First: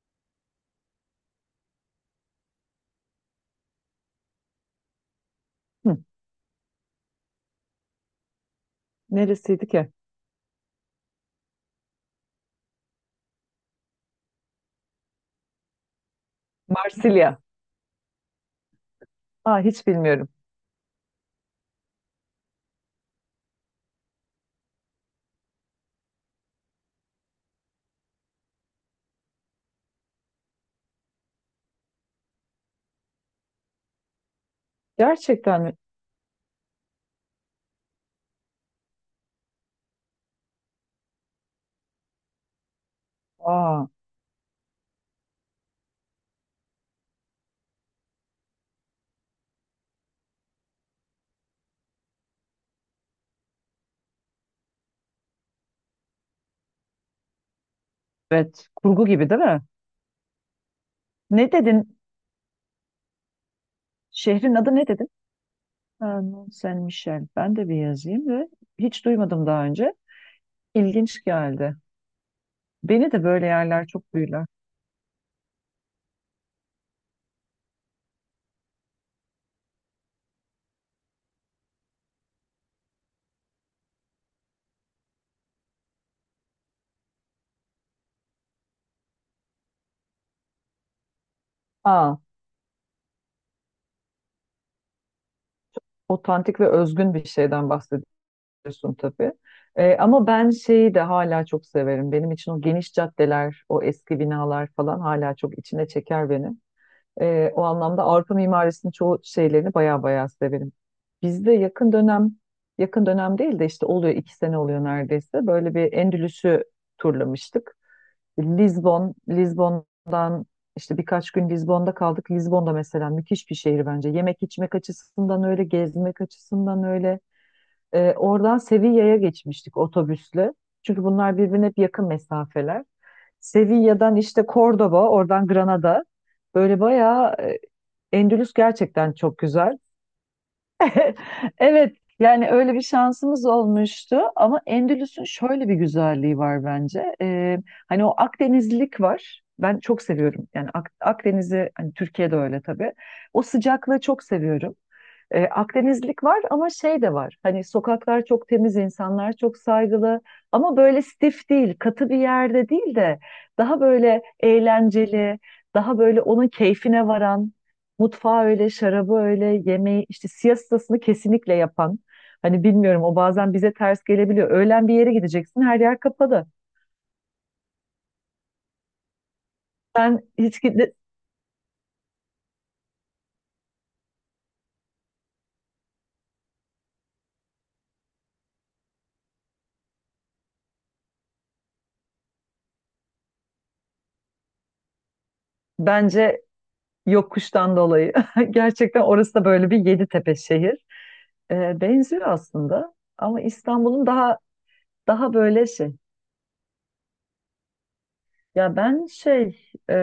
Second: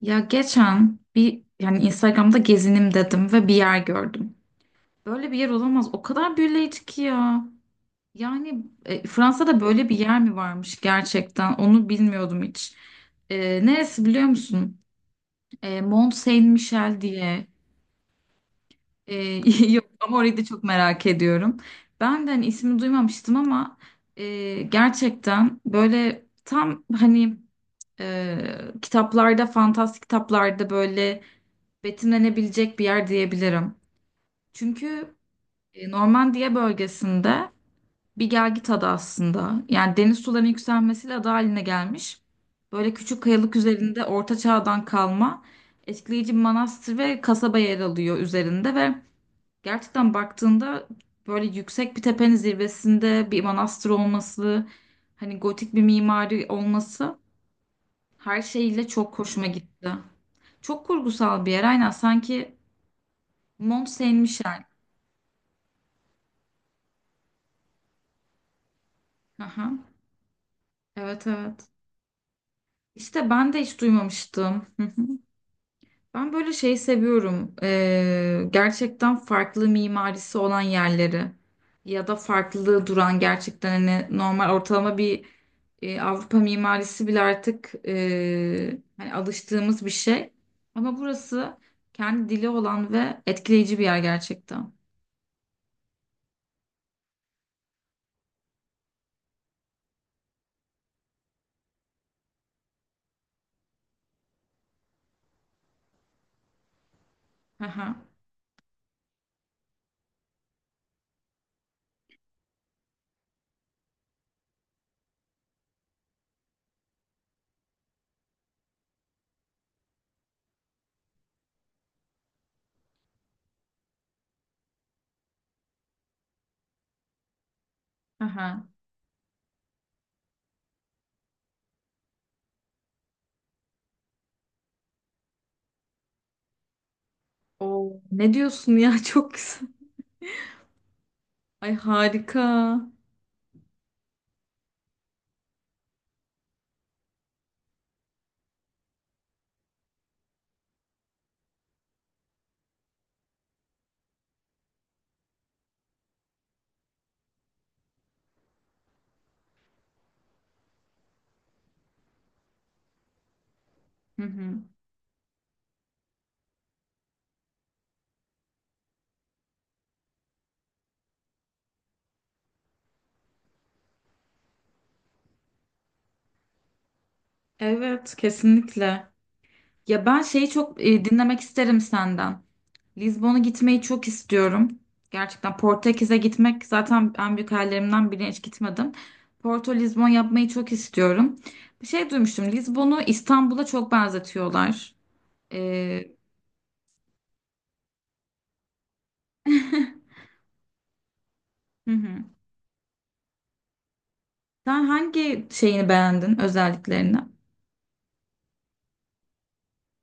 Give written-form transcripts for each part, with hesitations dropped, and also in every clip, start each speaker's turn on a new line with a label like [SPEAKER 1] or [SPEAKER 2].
[SPEAKER 1] Ya geçen bir yani Instagram'da gezinim dedim ve bir yer gördüm. Böyle bir yer olamaz.
[SPEAKER 2] Hı,
[SPEAKER 1] O kadar büyüleyici ki ya. Yani Fransa'da
[SPEAKER 2] neresiydi
[SPEAKER 1] böyle
[SPEAKER 2] ki?
[SPEAKER 1] bir yer mi varmış gerçekten? Onu bilmiyordum hiç. Neresi biliyor musun? Mont Saint-Michel
[SPEAKER 2] Marsilya.
[SPEAKER 1] diye. E,
[SPEAKER 2] Aa,
[SPEAKER 1] yok
[SPEAKER 2] hiç
[SPEAKER 1] ama
[SPEAKER 2] bilmiyorum.
[SPEAKER 1] orayı da çok merak ediyorum. Ben de hani ismi duymamıştım ama gerçekten böyle tam hani kitaplarda, fantastik kitaplarda böyle betimlenebilecek bir yer diyebilirim. Çünkü
[SPEAKER 2] Gerçekten mi?
[SPEAKER 1] Normandiya bölgesinde bir gelgit adı aslında. Yani deniz sularının yükselmesiyle ada haline gelmiş. Böyle küçük kayalık
[SPEAKER 2] Aa,
[SPEAKER 1] üzerinde Orta Çağ'dan kalma etkileyici bir manastır ve kasaba yer alıyor üzerinde ve gerçekten baktığında böyle yüksek bir tepenin zirvesinde bir manastır olması, hani gotik bir mimari olması her
[SPEAKER 2] evet.
[SPEAKER 1] şeyiyle
[SPEAKER 2] Kurgu
[SPEAKER 1] çok
[SPEAKER 2] gibi değil
[SPEAKER 1] hoşuma
[SPEAKER 2] mi?
[SPEAKER 1] gitti. Çok kurgusal bir
[SPEAKER 2] Ne
[SPEAKER 1] yer aynen
[SPEAKER 2] dedin?
[SPEAKER 1] sanki. Mont
[SPEAKER 2] Şehrin
[SPEAKER 1] Saint-Michel.
[SPEAKER 2] adı ne dedin? Ha, Mont Saint-Michel. Ben de bir yazayım ve hiç duymadım daha
[SPEAKER 1] Aha,
[SPEAKER 2] önce. İlginç
[SPEAKER 1] evet, evet.
[SPEAKER 2] geldi. Beni de
[SPEAKER 1] İşte
[SPEAKER 2] böyle
[SPEAKER 1] ben de hiç
[SPEAKER 2] yerler çok büyüler.
[SPEAKER 1] duymamıştım. Hı hı. Ben böyle şeyi seviyorum. Gerçekten farklı mimarisi olan yerleri ya da farklı duran gerçekten hani normal ortalama bir Avrupa mimarisi bile artık hani alıştığımız bir şey. Ama burası
[SPEAKER 2] Aa,
[SPEAKER 1] kendi dili olan ve etkileyici bir yer gerçekten.
[SPEAKER 2] otantik ve özgün bir şeyden bahsediyorsun tabii. Ama ben şeyi de hala çok severim. Benim için o geniş caddeler, o eski binalar falan hala çok içine çeker beni. O anlamda
[SPEAKER 1] Aha,
[SPEAKER 2] Avrupa mimarisinin çoğu şeylerini baya baya severim. Bizde yakın dönem değil de işte oluyor 2 sene oluyor neredeyse. Böyle bir Endülüs'ü turlamıştık. Lizbon'dan işte birkaç gün Lizbon'da kaldık. Lizbon'da mesela müthiş bir şehir bence. Yemek içmek açısından öyle, gezmek açısından öyle. Oradan
[SPEAKER 1] aha.
[SPEAKER 2] Sevilla'ya geçmiştik otobüsle. Çünkü bunlar birbirine hep yakın mesafeler. Sevilla'dan işte Cordoba, oradan Granada. Böyle bayağı
[SPEAKER 1] Oo, ne
[SPEAKER 2] Endülüs
[SPEAKER 1] diyorsun ya
[SPEAKER 2] gerçekten
[SPEAKER 1] çok
[SPEAKER 2] çok
[SPEAKER 1] güzel.
[SPEAKER 2] güzel.
[SPEAKER 1] Ay
[SPEAKER 2] Evet,
[SPEAKER 1] harika.
[SPEAKER 2] yani öyle bir şansımız olmuştu ama Endülüs'ün şöyle bir güzelliği var bence. Hani o Akdenizlilik var. Ben çok seviyorum. Yani Akdeniz'i hani Türkiye'de öyle tabii. O sıcaklığı çok seviyorum. Akdenizlik var ama şey de var. Hani sokaklar çok temiz, insanlar çok saygılı, ama böyle stif değil, katı bir yerde değil de daha böyle
[SPEAKER 1] Hı hı.
[SPEAKER 2] eğlenceli, daha böyle onun keyfine varan, mutfağı öyle, şarabı öyle, yemeği işte siestasını kesinlikle yapan. Hani bilmiyorum, o bazen bize ters gelebiliyor. Öğlen bir yere gideceksin, her yer kapalı.
[SPEAKER 1] Evet, kesinlikle. Ya
[SPEAKER 2] Ben
[SPEAKER 1] ben şeyi
[SPEAKER 2] hiç
[SPEAKER 1] çok
[SPEAKER 2] gide-
[SPEAKER 1] dinlemek isterim senden. Lizbon'a gitmeyi çok istiyorum. Gerçekten Portekiz'e gitmek zaten en büyük hayallerimden biri, hiç gitmedim. Porto Lizbon yapmayı çok istiyorum. Bir şey duymuştum. Lizbon'u İstanbul'a çok benzetiyorlar. Ee,
[SPEAKER 2] bence yokuştan dolayı. Gerçekten orası da böyle bir Yeditepe şehir.
[SPEAKER 1] hı
[SPEAKER 2] Benziyor
[SPEAKER 1] hı.
[SPEAKER 2] aslında ama İstanbul'un daha
[SPEAKER 1] Sen
[SPEAKER 2] daha
[SPEAKER 1] hangi
[SPEAKER 2] böyle
[SPEAKER 1] şeyini
[SPEAKER 2] şey.
[SPEAKER 1] beğendin özelliklerini?
[SPEAKER 2] Ya ben şey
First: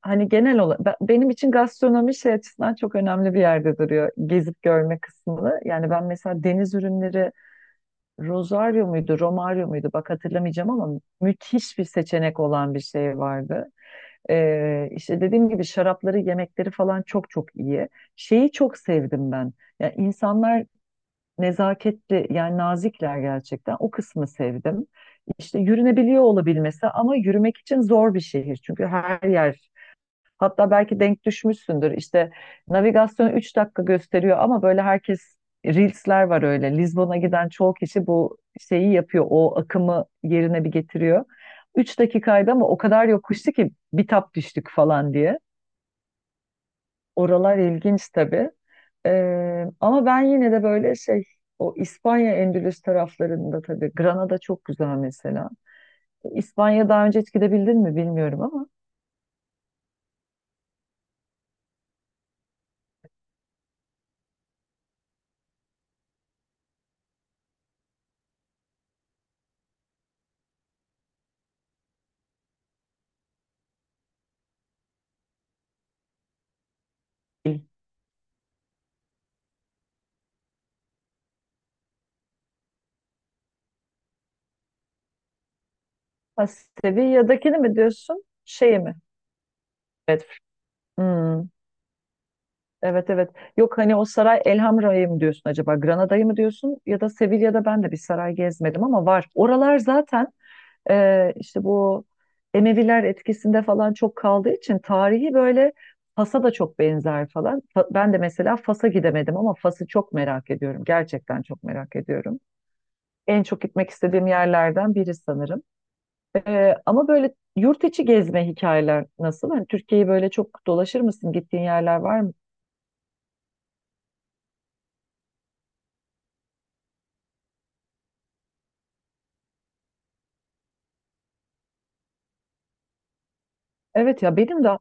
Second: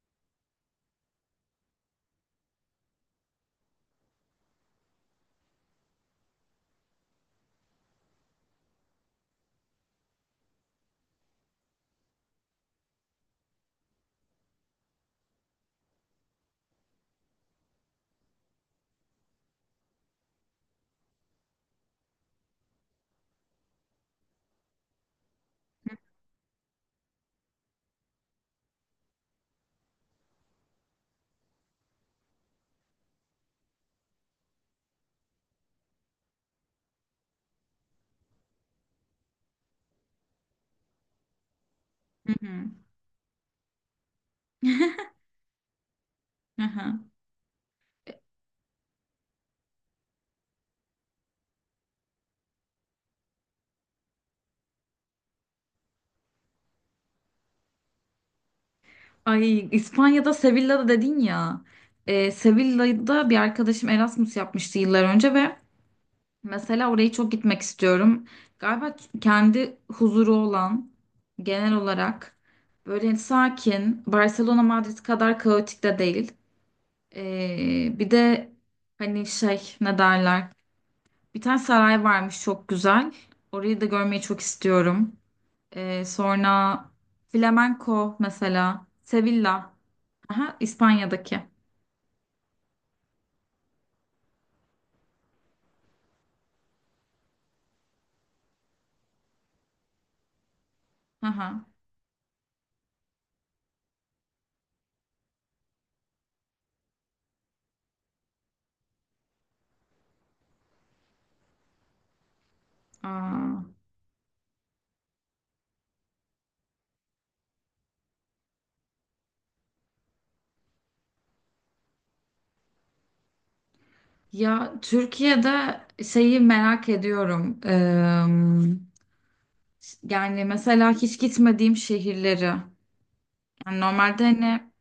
[SPEAKER 2] hani genel olarak benim için gastronomi şey açısından çok önemli bir yerde duruyor. Gezip görme kısmını. Yani ben mesela deniz ürünleri, Rosario muydu, Romario muydu, bak hatırlamayacağım ama müthiş bir seçenek olan bir şey vardı. İşte dediğim gibi şarapları, yemekleri falan çok çok iyi. Şeyi çok sevdim ben. Yani insanlar nezaketli, yani nazikler gerçekten. O kısmı sevdim. İşte yürünebiliyor olabilmesi ama yürümek için zor bir şehir. Çünkü her yer. Hatta belki denk düşmüşsündür. İşte navigasyon 3 dakika gösteriyor ama böyle herkes. Reels'ler var öyle. Lizbon'a giden çoğu kişi bu şeyi yapıyor. O akımı yerine bir getiriyor. Üç
[SPEAKER 1] Hı
[SPEAKER 2] dakikaydı
[SPEAKER 1] hı.
[SPEAKER 2] ama o kadar yokuştu ki bitap düştük falan diye.
[SPEAKER 1] Hı hı.
[SPEAKER 2] Oralar ilginç tabii. Ama ben yine de böyle şey, o İspanya Endülüs taraflarında tabii Granada çok güzel mesela. İspanya'ya daha önce hiç gidebildin mi bilmiyorum ama.
[SPEAKER 1] Ay, İspanya'da Sevilla'da dedin ya. Sevilla'da bir arkadaşım Erasmus yapmıştı yıllar önce ve mesela orayı çok gitmek istiyorum. Galiba kendi huzuru olan genel olarak böyle sakin, Barcelona Madrid kadar kaotik de değil. Bir de hani şey ne derler? Bir tane saray varmış çok güzel. Orayı da görmeyi çok istiyorum.
[SPEAKER 2] Ha,
[SPEAKER 1] Sonra
[SPEAKER 2] Sevilla'dakini mi
[SPEAKER 1] Flamenco
[SPEAKER 2] diyorsun? Şeyi
[SPEAKER 1] mesela.
[SPEAKER 2] mi?
[SPEAKER 1] Sevilla.
[SPEAKER 2] Evet.
[SPEAKER 1] Aha, İspanya'daki.
[SPEAKER 2] Hmm. Evet, evet. Yok, hani o saray Elhamra'yı mı diyorsun acaba? Granada'yı mı diyorsun? Ya da Sevilla'da ben de bir saray gezmedim ama var. Oralar zaten işte
[SPEAKER 1] Aha.
[SPEAKER 2] bu Emeviler etkisinde falan çok kaldığı için tarihi böyle Fas'a da çok benzer falan. Ben de mesela Fas'a gidemedim ama Fas'ı çok merak ediyorum. Gerçekten çok merak ediyorum. En çok
[SPEAKER 1] Aa.
[SPEAKER 2] gitmek istediğim yerlerden biri sanırım. Ama böyle yurt içi gezme hikayeler nasıl? Hani Türkiye'yi böyle çok dolaşır mısın? Gittiğin yerler var mı?
[SPEAKER 1] Ya Türkiye'de şeyi merak ediyorum. Yani mesela hiç gitmediğim şehirleri. Yani
[SPEAKER 2] Evet
[SPEAKER 1] normalde
[SPEAKER 2] ya, benim
[SPEAKER 1] hani
[SPEAKER 2] de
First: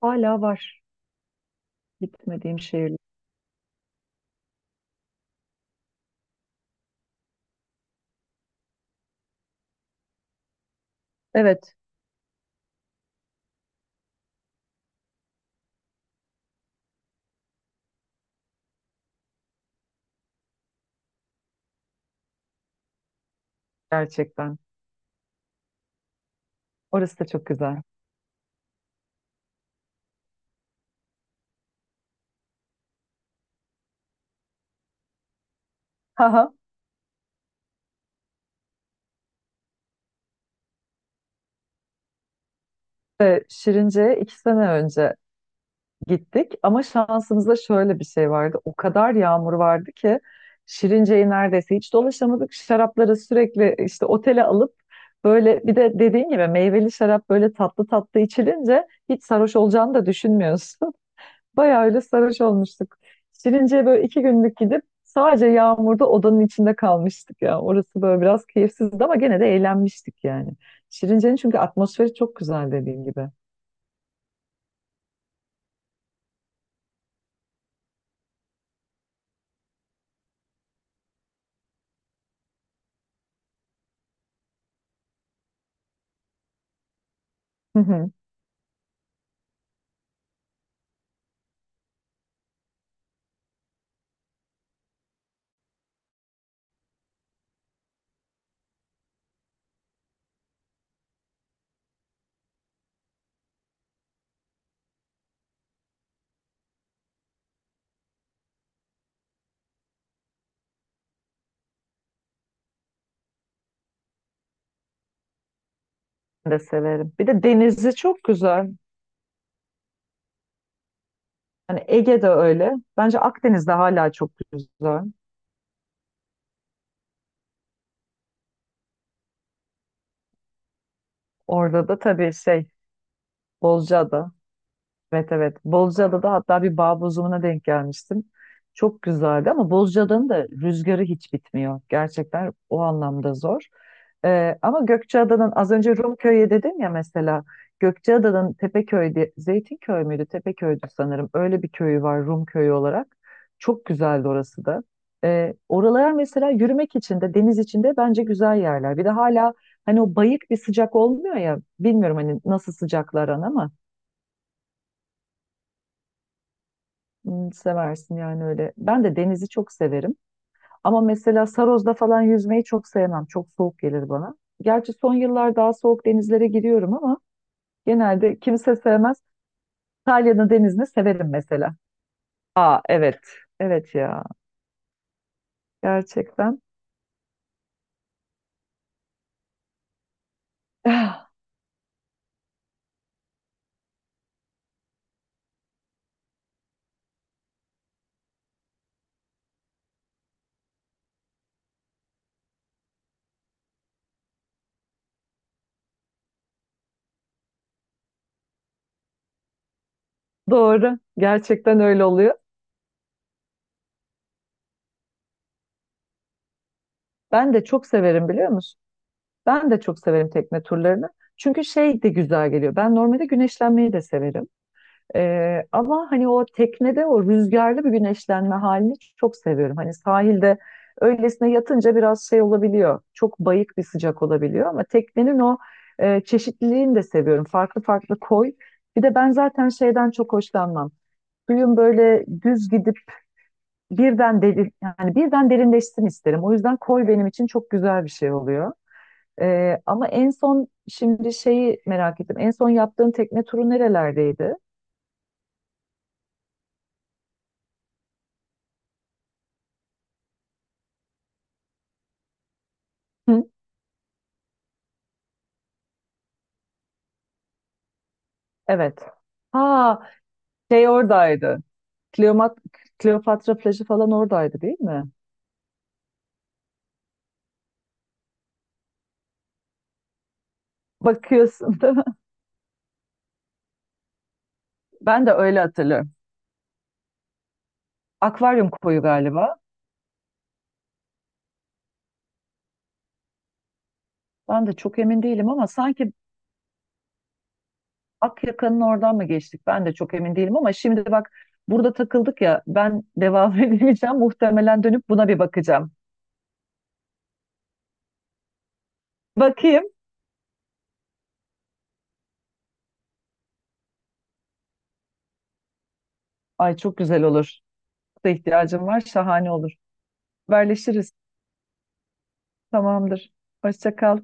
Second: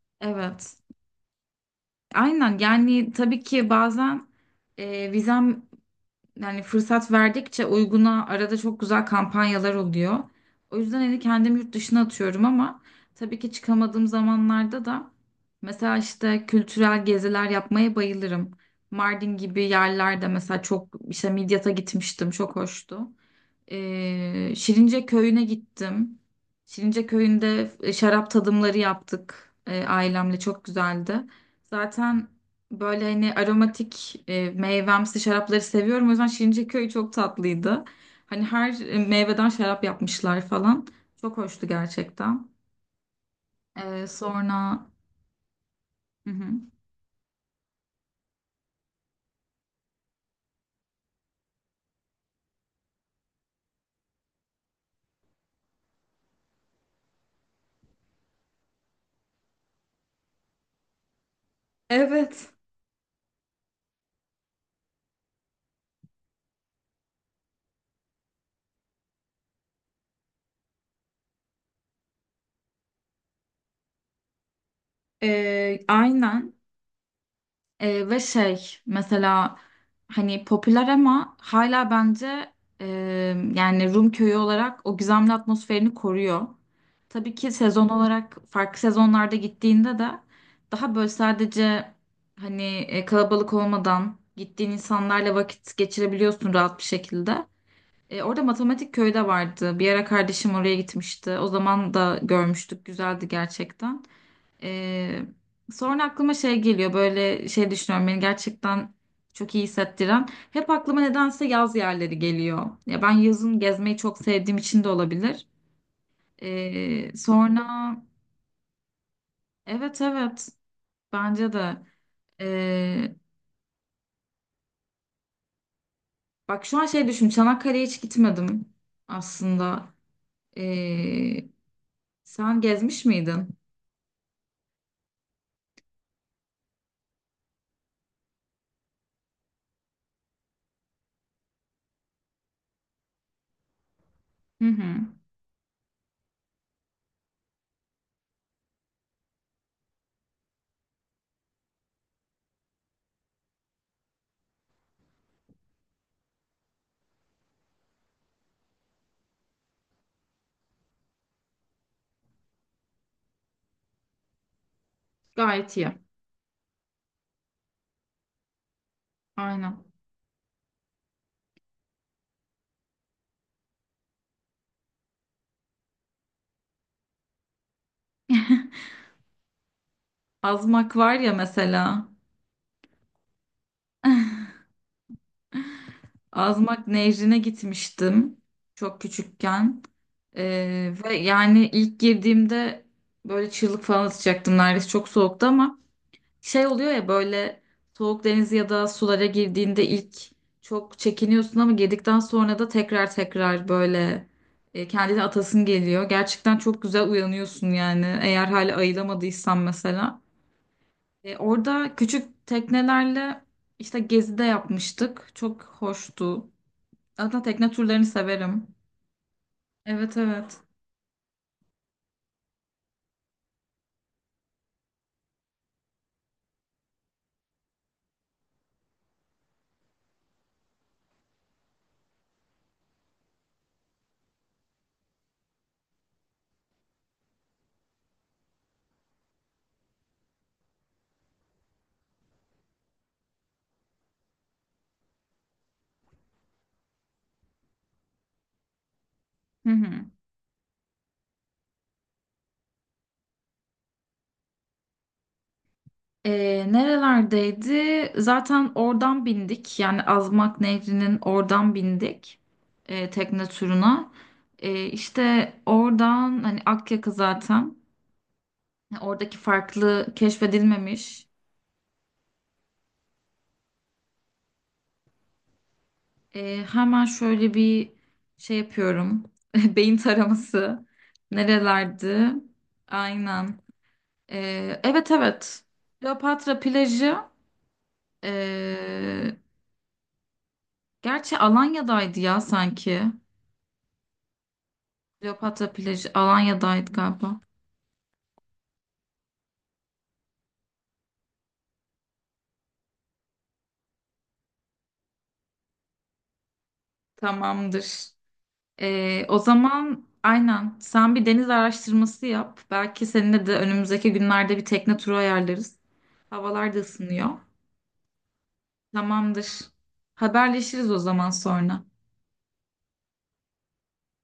[SPEAKER 2] hala
[SPEAKER 1] evet.
[SPEAKER 2] var
[SPEAKER 1] Aynen
[SPEAKER 2] gitmediğim şehirler.
[SPEAKER 1] yani tabii ki bazen vizem yani fırsat verdikçe uyguna arada çok güzel kampanyalar oluyor. O yüzden hani kendimi yurt
[SPEAKER 2] Evet,
[SPEAKER 1] dışına atıyorum ama tabii ki çıkamadığım zamanlarda da mesela işte kültürel geziler yapmaya bayılırım. Mardin gibi yerlerde mesela çok işte Midyat'a gitmiştim, çok hoştu.
[SPEAKER 2] gerçekten.
[SPEAKER 1] Şirince köyüne gittim. Şirince
[SPEAKER 2] Orası da çok
[SPEAKER 1] köyünde
[SPEAKER 2] güzel.
[SPEAKER 1] şarap tadımları yaptık, ailemle çok güzeldi. Zaten böyle hani aromatik meyvemsi şarapları seviyorum. O yüzden
[SPEAKER 2] Haha.
[SPEAKER 1] Şirince köyü çok tatlıydı. Hani her meyveden şarap yapmışlar falan. Çok hoştu gerçekten.
[SPEAKER 2] Ve Şirince'ye 2 sene
[SPEAKER 1] Sonra...
[SPEAKER 2] önce
[SPEAKER 1] Hı hı.
[SPEAKER 2] gittik ama şansımızda şöyle bir şey vardı. O kadar yağmur vardı ki Şirince'yi neredeyse hiç dolaşamadık. Şarapları sürekli işte otele alıp, böyle bir de dediğin gibi meyveli şarap böyle tatlı tatlı içilince hiç sarhoş olacağını da düşünmüyorsun. Bayağı öyle sarhoş
[SPEAKER 1] Evet.
[SPEAKER 2] olmuştuk. Şirince'ye böyle 2 günlük gidip sadece yağmurda odanın içinde kalmıştık ya. Orası böyle biraz keyifsizdi ama gene de eğlenmiştik yani. Şirince'nin çünkü atmosferi çok güzel dediğim gibi.
[SPEAKER 1] Aynen. Ve şey mesela hani popüler ama hala bence e, yani Rum köyü olarak o gizemli atmosferini koruyor. Tabii ki
[SPEAKER 2] Hı
[SPEAKER 1] sezon
[SPEAKER 2] hı.
[SPEAKER 1] olarak farklı sezonlarda gittiğinde de daha böyle sadece hani kalabalık olmadan gittiğin insanlarla vakit geçirebiliyorsun rahat bir şekilde. Orada Matematik Köyü de vardı. Bir ara kardeşim oraya gitmişti. O zaman da görmüştük. Güzeldi gerçekten. Ee, sonra aklıma şey geliyor, böyle şey düşünüyorum beni gerçekten çok iyi hissettiren. Hep aklıma nedense yaz yerleri geliyor. Ya ben yazın gezmeyi çok sevdiğim için de olabilir.
[SPEAKER 2] Ben de severim. Bir de denizi
[SPEAKER 1] Sonra
[SPEAKER 2] çok güzel.
[SPEAKER 1] evet, evet, bence de.
[SPEAKER 2] Yani Ege'de öyle.
[SPEAKER 1] Ee,
[SPEAKER 2] Bence Akdeniz'de hala çok güzel.
[SPEAKER 1] bak şu an şey düşün, Çanakkale'ye hiç gitmedim aslında. Ee,
[SPEAKER 2] Orada da tabii
[SPEAKER 1] sen
[SPEAKER 2] şey,
[SPEAKER 1] gezmiş miydin?
[SPEAKER 2] Bozcaada. Evet, evet. Bozcaada'da hatta bir bağ bozumuna denk gelmiştim. Çok güzeldi ama Bozcaada'nın da rüzgarı hiç bitmiyor. Gerçekten o anlamda zor.
[SPEAKER 1] Hı
[SPEAKER 2] Ama
[SPEAKER 1] hı.
[SPEAKER 2] Gökçeada'nın, az önce Rumköy'e dedim ya mesela, Gökçeada'nın Tepeköy'de Zeytinköy müydü? Tepeköy'dü sanırım. Öyle bir köyü var Rumköy olarak. Çok güzeldi orası da. Oralar mesela yürümek için de deniz için de bence güzel yerler. Bir de hala hani o bayık bir sıcak olmuyor ya, bilmiyorum hani nasıl sıcaklar ama
[SPEAKER 1] Gayet iyi.
[SPEAKER 2] Seversin yani öyle. Ben de denizi çok
[SPEAKER 1] Aynen.
[SPEAKER 2] severim. Ama mesela Saroz'da falan yüzmeyi çok sevmem. Çok soğuk gelir bana. Gerçi son yıllar daha soğuk denizlere giriyorum ama genelde kimse sevmez. İtalya'nın denizini
[SPEAKER 1] Azmak var
[SPEAKER 2] severim
[SPEAKER 1] ya
[SPEAKER 2] mesela.
[SPEAKER 1] mesela.
[SPEAKER 2] Aa, evet. Evet ya. Gerçekten.
[SPEAKER 1] Azmak Nehri'ne gitmiştim çok küçükken. Ve yani ilk girdiğimde böyle çığlık falan atacaktım neredeyse, çok soğuktu ama şey oluyor ya, böyle soğuk deniz ya da sulara girdiğinde ilk çok çekiniyorsun ama girdikten sonra da tekrar tekrar böyle kendini atasın geliyor. Gerçekten çok güzel uyanıyorsun yani, eğer hala ayılamadıysan mesela.
[SPEAKER 2] Doğru. Gerçekten
[SPEAKER 1] Orada
[SPEAKER 2] öyle oluyor.
[SPEAKER 1] küçük teknelerle işte gezi de yapmıştık. Çok hoştu. Zaten
[SPEAKER 2] Ben de
[SPEAKER 1] tekne
[SPEAKER 2] çok
[SPEAKER 1] turlarını
[SPEAKER 2] severim, biliyor
[SPEAKER 1] severim.
[SPEAKER 2] musun? Ben de çok
[SPEAKER 1] Evet,
[SPEAKER 2] severim
[SPEAKER 1] evet.
[SPEAKER 2] tekne turlarını. Çünkü şey de güzel geliyor. Ben normalde güneşlenmeyi de severim. Ama hani o teknede o rüzgarlı bir güneşlenme halini çok seviyorum. Hani sahilde öylesine yatınca biraz şey olabiliyor. Çok bayık bir sıcak olabiliyor ama teknenin o çeşitliliğini de seviyorum. Farklı farklı koy. Bir de ben zaten şeyden çok hoşlanmam. Suyun böyle düz gidip yani birden derinleşsin isterim. O yüzden koy benim için çok güzel bir şey oluyor.
[SPEAKER 1] Hı hı.
[SPEAKER 2] Ama en son şimdi şeyi merak ettim. En son yaptığın tekne turu nerelerdeydi?
[SPEAKER 1] Nerelerdeydi? Zaten oradan bindik. Yani Azmak Nehri'nin oradan bindik tekne turuna. İşte oradan hani Akyaka zaten.
[SPEAKER 2] Evet.
[SPEAKER 1] Yani oradaki
[SPEAKER 2] Ha,
[SPEAKER 1] farklı
[SPEAKER 2] şey
[SPEAKER 1] keşfedilmemiş.
[SPEAKER 2] oradaydı. Kleomat Kleopatra plajı falan oradaydı değil mi?
[SPEAKER 1] Hemen şöyle bir şey yapıyorum. Beyin taraması.
[SPEAKER 2] Bakıyorsun değil mi?
[SPEAKER 1] Nerelerdi? Aynen. Evet,
[SPEAKER 2] Ben de öyle
[SPEAKER 1] evet.
[SPEAKER 2] hatırlıyorum.
[SPEAKER 1] Kleopatra plajı.
[SPEAKER 2] Akvaryum koyu
[SPEAKER 1] Ee,
[SPEAKER 2] galiba.
[SPEAKER 1] Gerçi Alanya'daydı ya sanki.
[SPEAKER 2] Ben de çok emin değilim ama
[SPEAKER 1] Kleopatra plajı
[SPEAKER 2] sanki
[SPEAKER 1] Alanya'daydı galiba.
[SPEAKER 2] Akyaka'nın oradan mı geçtik? Ben de çok emin değilim ama şimdi bak, burada takıldık ya, ben devam edemeyeceğim. Muhtemelen dönüp buna bir bakacağım.
[SPEAKER 1] Tamamdır. O
[SPEAKER 2] Bakayım.
[SPEAKER 1] zaman aynen sen bir deniz araştırması yap. Belki seninle de önümüzdeki günlerde bir tekne turu ayarlarız. Havalar
[SPEAKER 2] Ay,
[SPEAKER 1] da
[SPEAKER 2] çok güzel
[SPEAKER 1] ısınıyor.
[SPEAKER 2] olur. Da ihtiyacım var. Şahane
[SPEAKER 1] Tamamdır.
[SPEAKER 2] olur.
[SPEAKER 1] Haberleşiriz o
[SPEAKER 2] Haberleşiriz.
[SPEAKER 1] zaman sonra.
[SPEAKER 2] Tamamdır. Hoşça kal.